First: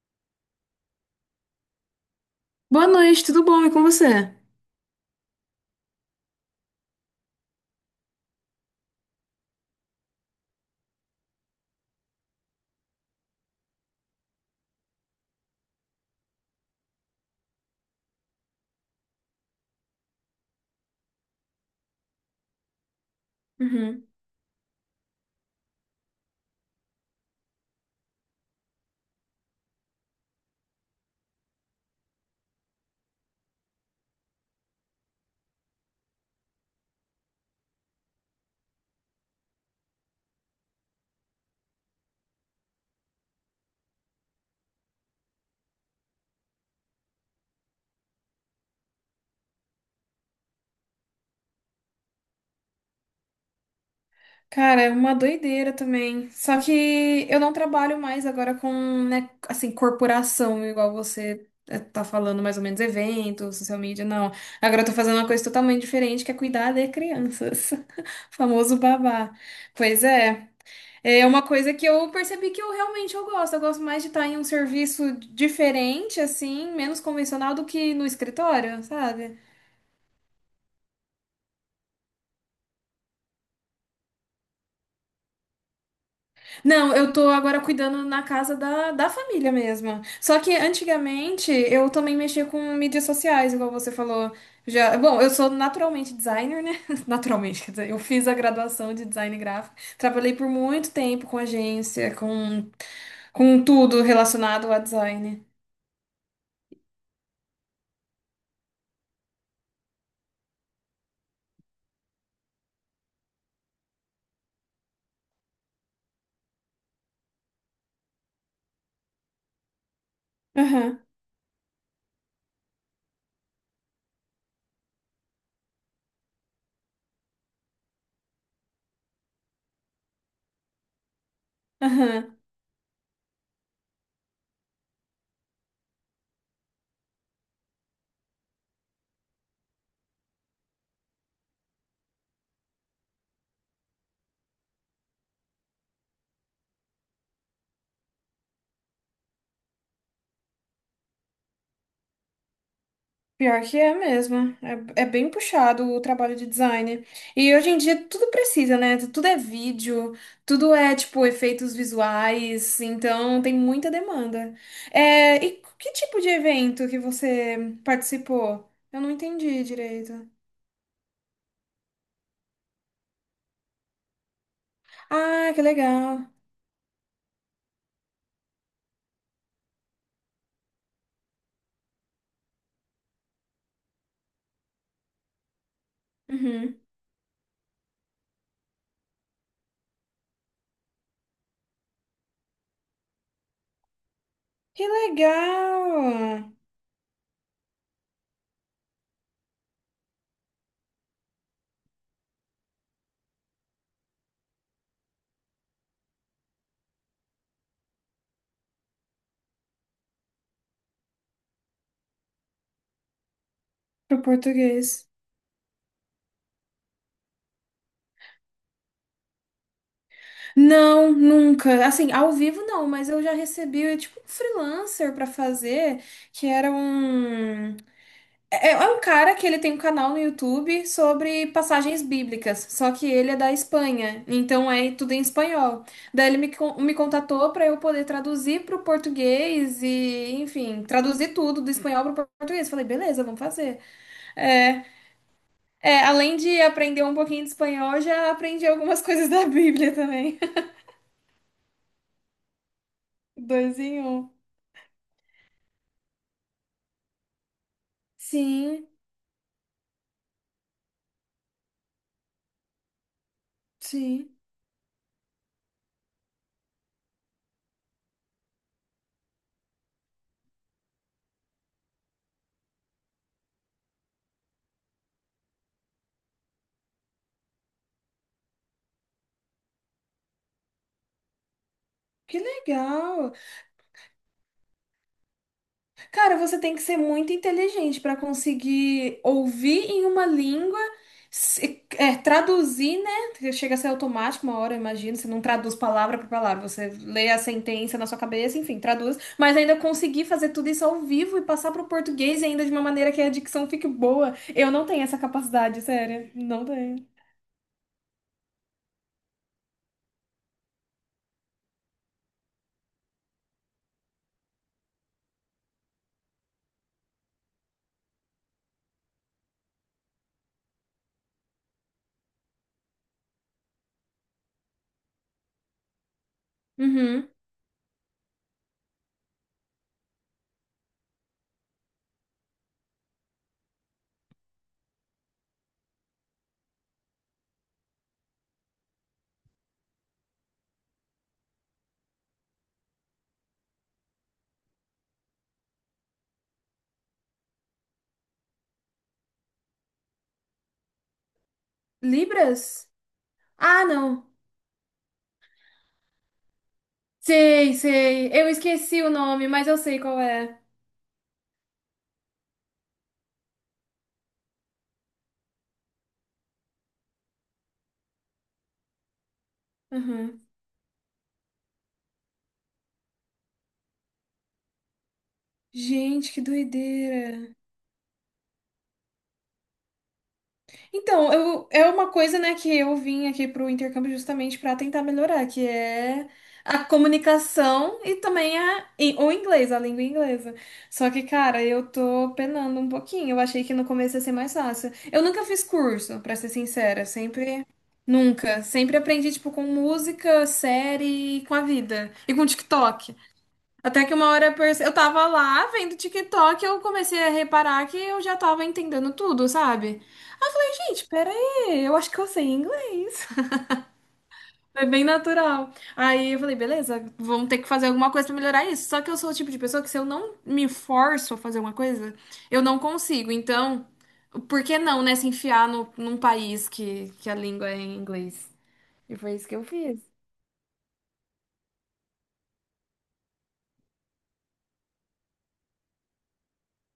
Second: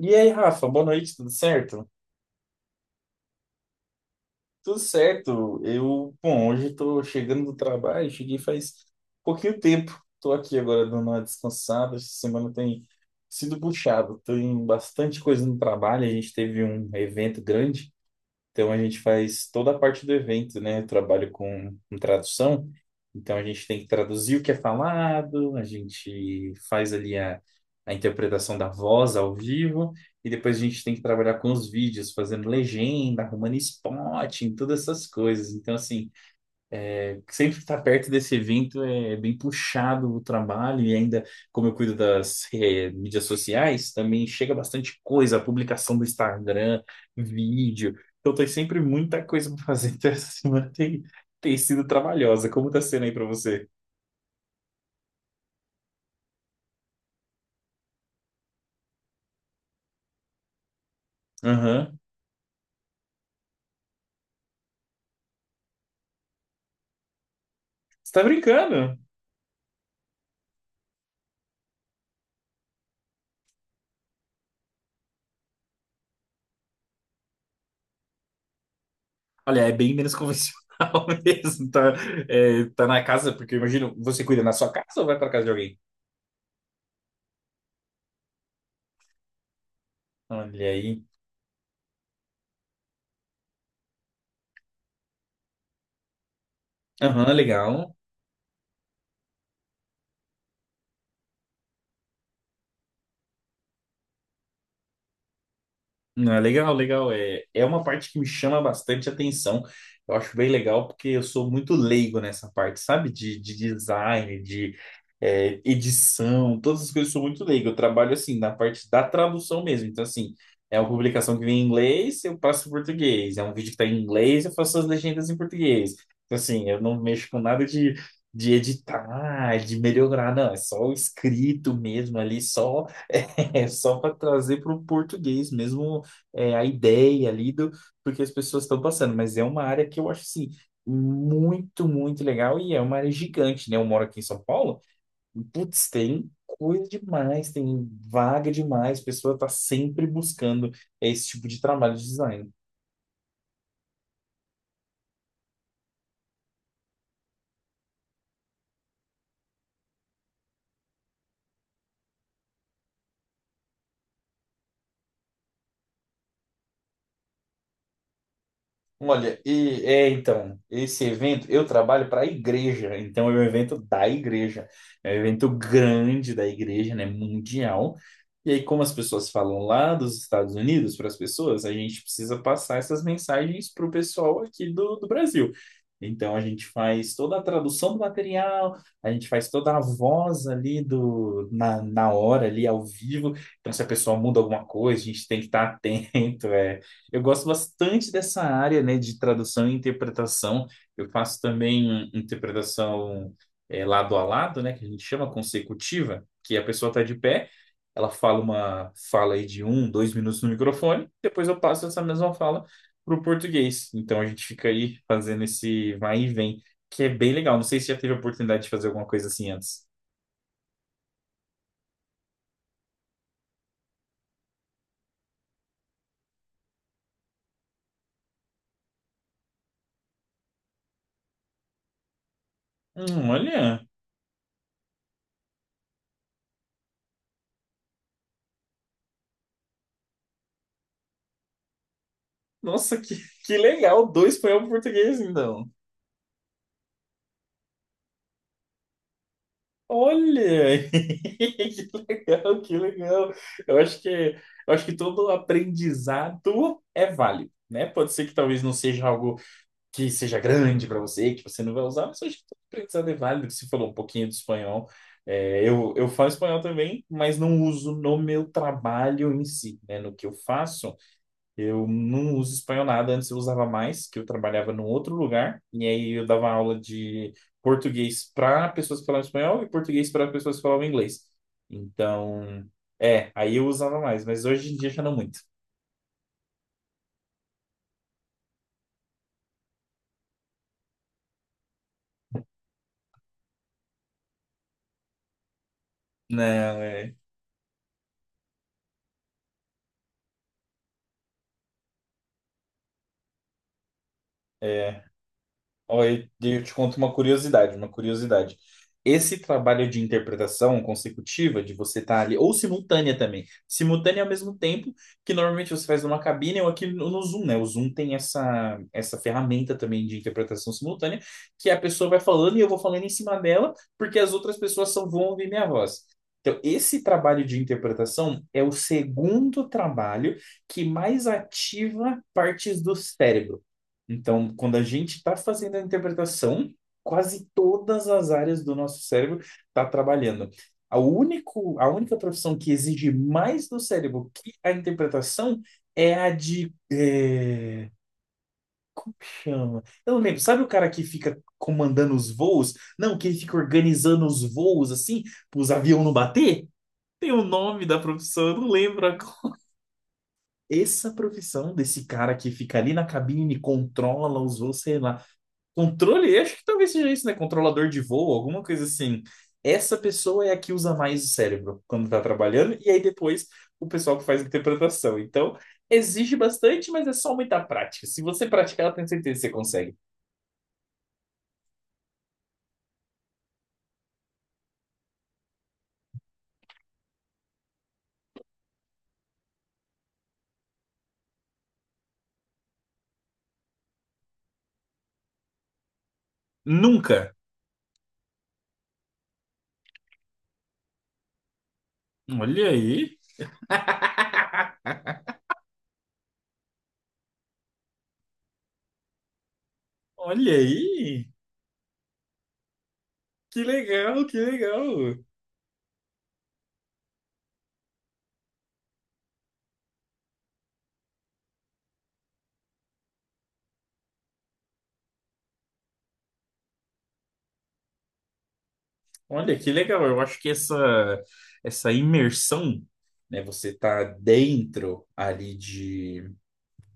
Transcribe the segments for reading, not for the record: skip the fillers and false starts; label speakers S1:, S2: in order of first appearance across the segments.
S1: E aí, Rafa, boa noite, tudo certo?
S2: Boa noite, tudo bom? E com você?
S1: Tudo certo. Hoje estou chegando do trabalho, cheguei faz pouquinho tempo. Estou aqui agora dando uma descansada. Essa semana tem sido puxado, tem bastante coisa no trabalho. A gente teve um evento grande. Então a gente faz toda a parte do evento, né? Eu trabalho com tradução, então a gente tem que
S2: Uhum.
S1: traduzir o que é falado, a gente faz ali a interpretação da voz ao vivo, e depois a gente tem que trabalhar com os vídeos, fazendo legenda, arrumando spotting, todas essas coisas. Então, assim, sempre estar perto desse evento é bem puxado o trabalho, e ainda, como eu cuido das mídias sociais, também chega bastante coisa, publicação do Instagram, vídeo. Então, tem sempre muita coisa para fazer. Então, tem sido trabalhosa. Como tá sendo aí para você?
S2: Cara, é uma doideira também. Só que eu não trabalho mais agora com, né, assim, corporação, igual você
S1: Aham.
S2: tá falando, mais ou menos, eventos, social media, não. Agora eu tô fazendo uma coisa totalmente diferente, que é cuidar de crianças.
S1: Você tá
S2: Famoso
S1: brincando?
S2: babá. Pois é. É uma coisa que eu percebi que eu realmente eu gosto. Eu gosto mais de estar em um serviço diferente, assim, menos convencional do que no escritório, sabe?
S1: Olha, é bem menos convencional mesmo. Tá, tá na casa, porque eu imagino, você cuida na sua casa ou vai para casa de alguém?
S2: Não, eu tô agora cuidando na casa da família mesmo. Só que
S1: Olha aí.
S2: antigamente eu também mexia com mídias sociais, igual você falou. Já, bom, eu sou naturalmente designer, né?
S1: Aham,
S2: Naturalmente, quer dizer,
S1: legal.
S2: eu fiz a graduação de design gráfico. Trabalhei por muito tempo com agência, com tudo relacionado a design.
S1: Não, é legal, legal. É, é uma parte que me chama bastante atenção. Eu acho bem legal porque eu sou muito leigo nessa parte, sabe? De design, de edição, todas as coisas eu sou muito leigo. Eu trabalho assim na parte da tradução mesmo. Então, assim, é uma
S2: Aham,
S1: publicação que vem em inglês, eu passo em português. É um vídeo que está em inglês, eu faço as legendas em português. Então, assim, eu não mexo com nada de, de editar, de melhorar, não. É só o escrito mesmo
S2: aham.
S1: ali, só. É só para trazer para o português mesmo a ideia ali do que as pessoas estão passando, mas é uma área que eu acho assim muito, muito legal e é uma área gigante, né? Eu moro aqui em São Paulo, e, putz, tem coisa demais, tem vaga demais, a pessoa está sempre buscando esse tipo de trabalho de design.
S2: Pior que é mesmo. É, é bem puxado o trabalho de design. E hoje em dia tudo precisa, né? Tudo é vídeo, tudo é, tipo, efeitos visuais. Então tem muita demanda. É, e que tipo de evento que você participou? Eu não
S1: Olha,
S2: entendi
S1: e é
S2: direito.
S1: então, esse evento, eu trabalho para a igreja, então é um evento da igreja, é um evento
S2: Ah, que legal.
S1: grande da igreja, né, mundial. E aí, como as pessoas falam lá dos Estados Unidos para as pessoas, a gente precisa passar essas mensagens para o pessoal aqui do Brasil. Então, a gente
S2: Uhum.
S1: faz toda a tradução do material, a gente faz toda a voz na hora, ali ao vivo. Então, se a pessoa muda alguma
S2: Que
S1: coisa, a gente tem que estar atento.
S2: legal!
S1: Eu gosto bastante dessa área, né, de tradução e interpretação. Eu faço também interpretação lado a lado, né, que a gente chama consecutiva, que a pessoa está de pé, ela fala uma fala aí de 2 minutos no microfone, depois eu passo essa mesma fala para o português. Então
S2: Pro
S1: a gente fica aí
S2: português.
S1: fazendo esse vai e vem, que é bem legal. Não sei se já teve a oportunidade de fazer alguma coisa assim antes.
S2: Não, nunca. Assim, ao vivo não, mas eu já recebi, tipo, um freelancer pra fazer, que era um. É, é um cara que ele tem um canal no YouTube sobre passagens bíblicas, só que ele é da
S1: Olha,
S2: Espanha, então é tudo em espanhol. Daí ele me, me contatou para eu poder traduzir para o português e, enfim, traduzir tudo do espanhol para o português. Falei,
S1: nossa, que,
S2: beleza, vamos
S1: que
S2: fazer.
S1: legal, dois espanhol para
S2: É,
S1: português, então.
S2: além de aprender um pouquinho de espanhol, já aprendi algumas coisas da Bíblia também.
S1: Olha, que legal, que legal.
S2: Dois em um.
S1: Eu acho que todo aprendizado é válido, né? Pode ser que talvez não
S2: Sim,
S1: seja algo que seja grande para você, que você não vai usar, mas eu acho que todo aprendizado é válido. Você falou um pouquinho
S2: sim.
S1: de espanhol. Eu falo espanhol também, mas não uso no meu trabalho em si, né? No que eu faço. Eu não uso espanhol nada, antes eu usava mais, que eu trabalhava num outro lugar, e aí eu dava aula de português para pessoas que falavam espanhol e português para pessoas que falavam inglês.
S2: Que
S1: Então,
S2: legal.
S1: aí eu usava mais, mas hoje em dia já não muito.
S2: Cara, você tem que ser muito inteligente para conseguir ouvir em uma língua, traduzir, né? Porque chega a ser automático uma hora, eu imagino. Você não traduz palavra por palavra,
S1: Não,
S2: você
S1: é.
S2: lê a sentença na sua cabeça, enfim, traduz. Mas ainda conseguir fazer tudo isso ao vivo e passar para o português ainda de uma maneira que a dicção fique boa. Eu não
S1: É,
S2: tenho essa capacidade,
S1: Olha,
S2: sério.
S1: eu
S2: Não
S1: te
S2: tenho.
S1: conto uma curiosidade, uma curiosidade. Esse trabalho de interpretação consecutiva, de você estar ali, ou simultânea também, simultânea ao mesmo tempo, que normalmente você faz numa cabine ou aqui no Zoom, né? O Zoom tem essa ferramenta também de interpretação simultânea, que a pessoa vai falando e eu vou falando em cima dela, porque as outras pessoas só vão ouvir minha voz. Então, esse
S2: Uhum.
S1: trabalho de interpretação é o segundo trabalho que mais ativa partes do cérebro. Então, quando a gente está fazendo a interpretação, quase todas as áreas do nosso cérebro está trabalhando. A única profissão que exige mais do cérebro que a interpretação é a de. Como que chama? Eu não lembro. Sabe o cara que fica comandando os voos?
S2: Libras?
S1: Não, que ele fica
S2: Ah,
S1: organizando
S2: não.
S1: os voos assim, para os aviões não bater? Tem o
S2: Sei,
S1: nome da
S2: sei. Eu
S1: profissão, eu não
S2: esqueci
S1: lembro
S2: o nome,
S1: agora.
S2: mas eu sei qual é.
S1: Essa profissão desse cara que fica ali na cabine, controla os voos, sei lá. Controle, acho que talvez seja isso, né? Controlador de voo, alguma coisa assim. Essa
S2: Uhum.
S1: pessoa é a que usa mais o cérebro quando tá trabalhando, e aí depois o pessoal que faz a interpretação. Então,
S2: Gente,
S1: exige
S2: que
S1: bastante, mas é só
S2: doideira.
S1: muita prática. Se você praticar, eu tenho certeza que você consegue.
S2: Então, eu, é uma coisa, né, que eu vim aqui pro intercâmbio justamente para tentar melhorar, que é a comunicação e também a, e o inglês, a língua inglesa. Só que, cara, eu tô penando um pouquinho. Eu achei que no começo ia ser mais fácil. Eu nunca fiz curso, pra ser sincera,
S1: Nunca.
S2: sempre nunca, sempre aprendi tipo com música, série, e com a vida e com
S1: Olha
S2: TikTok.
S1: aí,
S2: Até que uma hora eu tava lá vendo TikTok, eu comecei a reparar que eu já tava entendendo tudo, sabe? Aí
S1: olha
S2: eu falei, gente,
S1: aí.
S2: peraí, eu acho que eu sei inglês.
S1: Que legal, que
S2: Foi bem
S1: legal.
S2: natural. Aí eu falei, beleza, vamos ter que fazer alguma coisa pra melhorar isso. Só que eu sou o tipo de pessoa que se eu não me forço a fazer uma coisa, eu não consigo. Então, por que não, né, se enfiar no, num país que a língua é em inglês? E foi isso que
S1: Olha,
S2: eu
S1: que
S2: fiz.
S1: legal. Eu acho que essa imersão, né? Você tá dentro ali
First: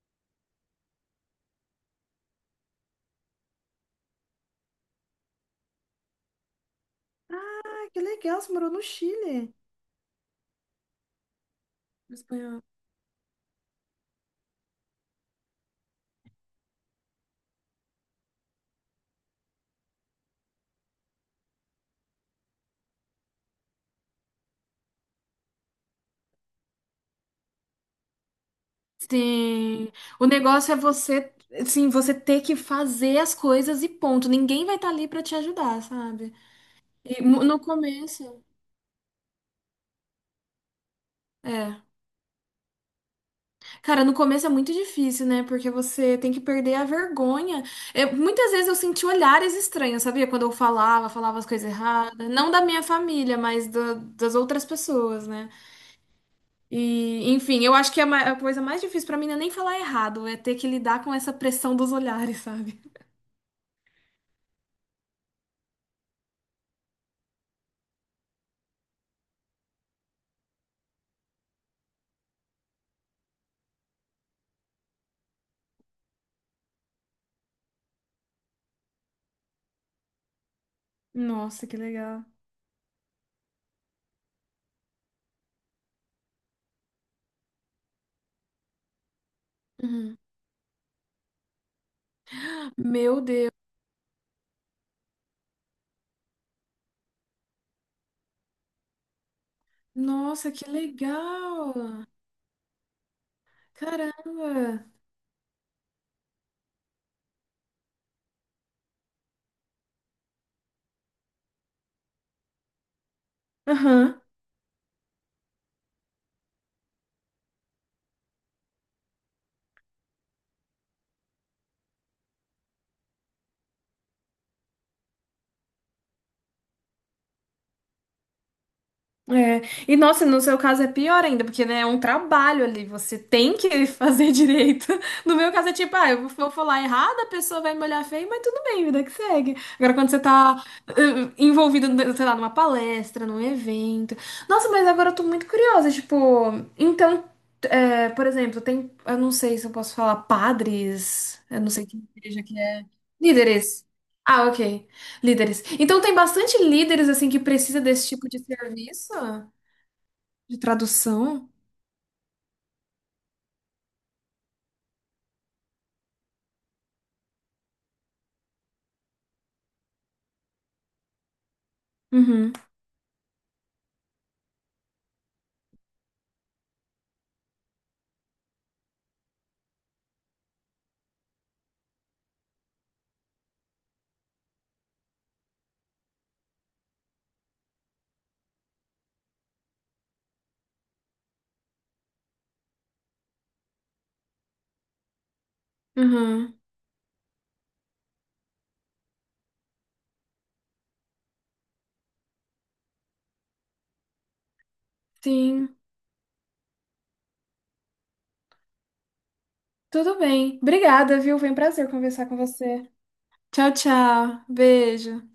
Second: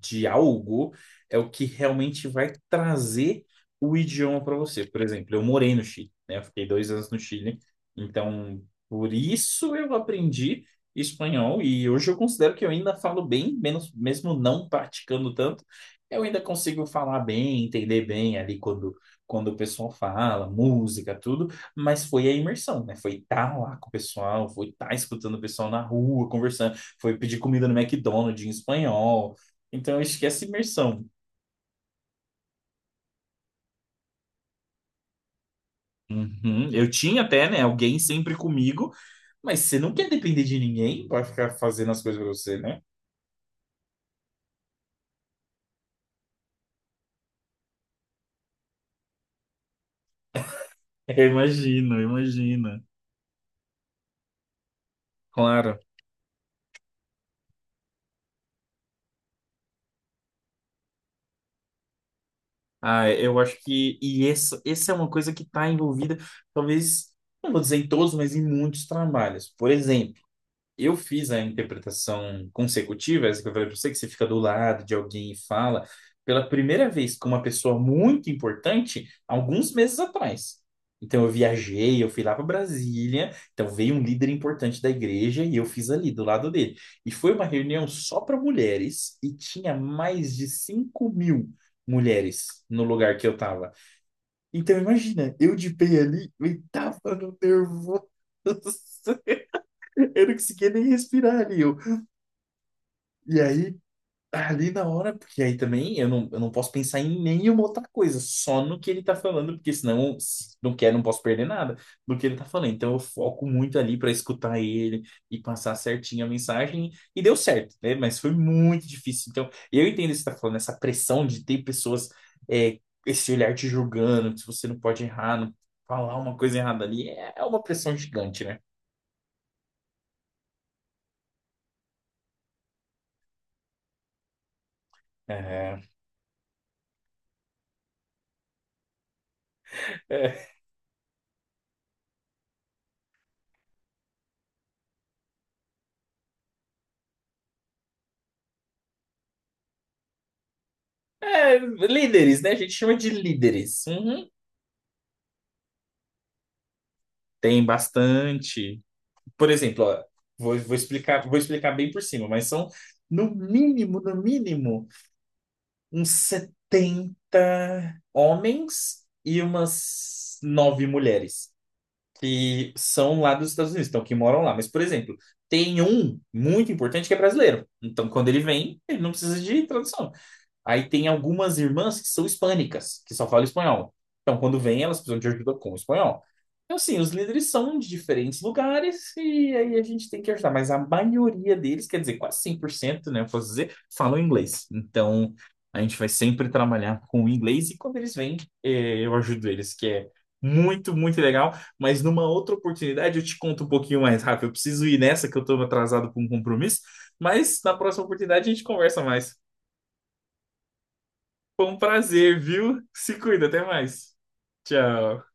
S1: de algo é o que realmente vai trazer o idioma para você. Por exemplo, eu morei no Chile, né? Eu fiquei 2 anos no Chile,
S2: Ah, que legal, você
S1: então
S2: morou no
S1: por
S2: Chile.
S1: isso eu aprendi espanhol e hoje eu considero
S2: Espanhol.
S1: que eu ainda falo bem, menos, mesmo não praticando tanto, eu ainda consigo falar bem, entender bem ali quando o pessoal fala, música, tudo, mas foi a imersão, né? Foi estar lá com o pessoal, foi estar escutando o pessoal na rua, conversando, foi pedir comida no McDonald's em espanhol,
S2: Sim.
S1: então,
S2: O
S1: esquece
S2: negócio é
S1: imersão.
S2: você, assim, você ter que fazer as coisas e ponto. Ninguém vai estar ali pra te ajudar, sabe?
S1: Uhum. Eu tinha até,
S2: No
S1: né, alguém sempre
S2: começo,
S1: comigo, mas você não quer depender de ninguém para ficar
S2: é.
S1: fazendo as coisas para você, né?
S2: Cara, no começo é muito difícil, né? Porque você tem que perder a vergonha. Muitas vezes eu senti olhares estranhos, sabia? Quando eu falava,
S1: Eu
S2: falava as coisas
S1: imagino, eu
S2: erradas. Não da
S1: imagino.
S2: minha família, mas das outras pessoas, né?
S1: Claro.
S2: E, enfim, eu acho que a coisa mais difícil pra mim não é nem falar errado, é ter que lidar com essa pressão dos olhares, sabe?
S1: Ah, eu acho que... E essa é uma coisa que está envolvida, talvez, não vou dizer em todos, mas em muitos trabalhos. Por exemplo, eu fiz a interpretação consecutiva, essa que eu falei pra você, que você fica do lado de alguém e fala, pela primeira vez com uma pessoa muito importante, alguns meses atrás. Então eu
S2: Nossa, que
S1: viajei, eu fui
S2: legal.
S1: lá para Brasília, então veio um líder importante da igreja e eu fiz ali do lado dele. E foi uma reunião só para mulheres e tinha
S2: Uhum.
S1: mais de 5 mil mulheres no lugar
S2: Meu
S1: que eu
S2: Deus.
S1: tava. Então imagina, eu de pé ali, eu tava no nervoso. Eu não
S2: Nossa, que
S1: conseguia nem respirar ali.
S2: legal!
S1: E aí, ali
S2: Caramba!
S1: na hora, porque aí também eu não posso pensar em nenhuma outra coisa, só no que ele tá falando, porque senão, se não quer, não posso perder nada do que ele tá falando. Então eu foco muito ali para
S2: Aham.
S1: escutar ele e passar certinho a mensagem, e deu certo, né? Mas foi muito difícil. Então, eu entendo o que você tá falando, essa pressão de ter pessoas, é, esse olhar te julgando, se você não pode errar, não falar uma coisa errada ali, é uma pressão gigante, né?
S2: É. E nossa, no seu caso é pior ainda, porque né, é um trabalho ali, você tem que fazer direito. No meu caso é
S1: É.
S2: tipo, ah, eu vou falar errado, a pessoa vai me olhar feio, mas tudo bem, vida que segue. Agora, quando você
S1: É,
S2: tá envolvido, né, sei lá, numa palestra, num evento. Nossa, mas agora eu tô muito curiosa, tipo, então, por exemplo, tem, eu não sei se eu posso falar padres, eu não sei que
S1: Líderes,
S2: igreja
S1: né? A
S2: que
S1: gente
S2: é.
S1: chama de
S2: Líderes.
S1: líderes. Uhum.
S2: Ah, ok. Líderes. Então tem bastante líderes assim que
S1: Tem
S2: precisa desse tipo de
S1: bastante.
S2: serviço
S1: Por exemplo, ó,
S2: de
S1: vou
S2: tradução.
S1: explicar bem por cima, mas são no mínimo, no mínimo, uns 70 homens e umas 9 mulheres
S2: Uhum.
S1: que são lá dos Estados Unidos, então que moram lá. Mas, por exemplo, tem um muito importante que é brasileiro. Então, quando ele vem, ele não precisa de tradução. Aí tem algumas irmãs que são hispânicas, que só falam espanhol. Então, quando vêm, elas precisam de ajuda com o espanhol. Então, assim, os líderes são de diferentes lugares e aí a gente tem que ajudar. Mas a maioria deles, quer dizer, quase 100%, né, eu posso dizer, falam inglês. Então, a gente vai sempre
S2: Uhum.
S1: trabalhar com o inglês e quando eles vêm, eu ajudo eles, que é muito, muito legal. Mas numa outra oportunidade, eu te conto um pouquinho mais rápido. Eu preciso ir nessa, que eu estou
S2: Sim.
S1: atrasado com um compromisso. Mas na próxima oportunidade, a gente conversa mais.
S2: Tudo bem. Obrigada, viu? Foi um
S1: Foi um
S2: prazer conversar com
S1: prazer, viu?
S2: você.
S1: Se cuida, até
S2: Tchau,
S1: mais.
S2: tchau.
S1: Tchau.
S2: Beijo.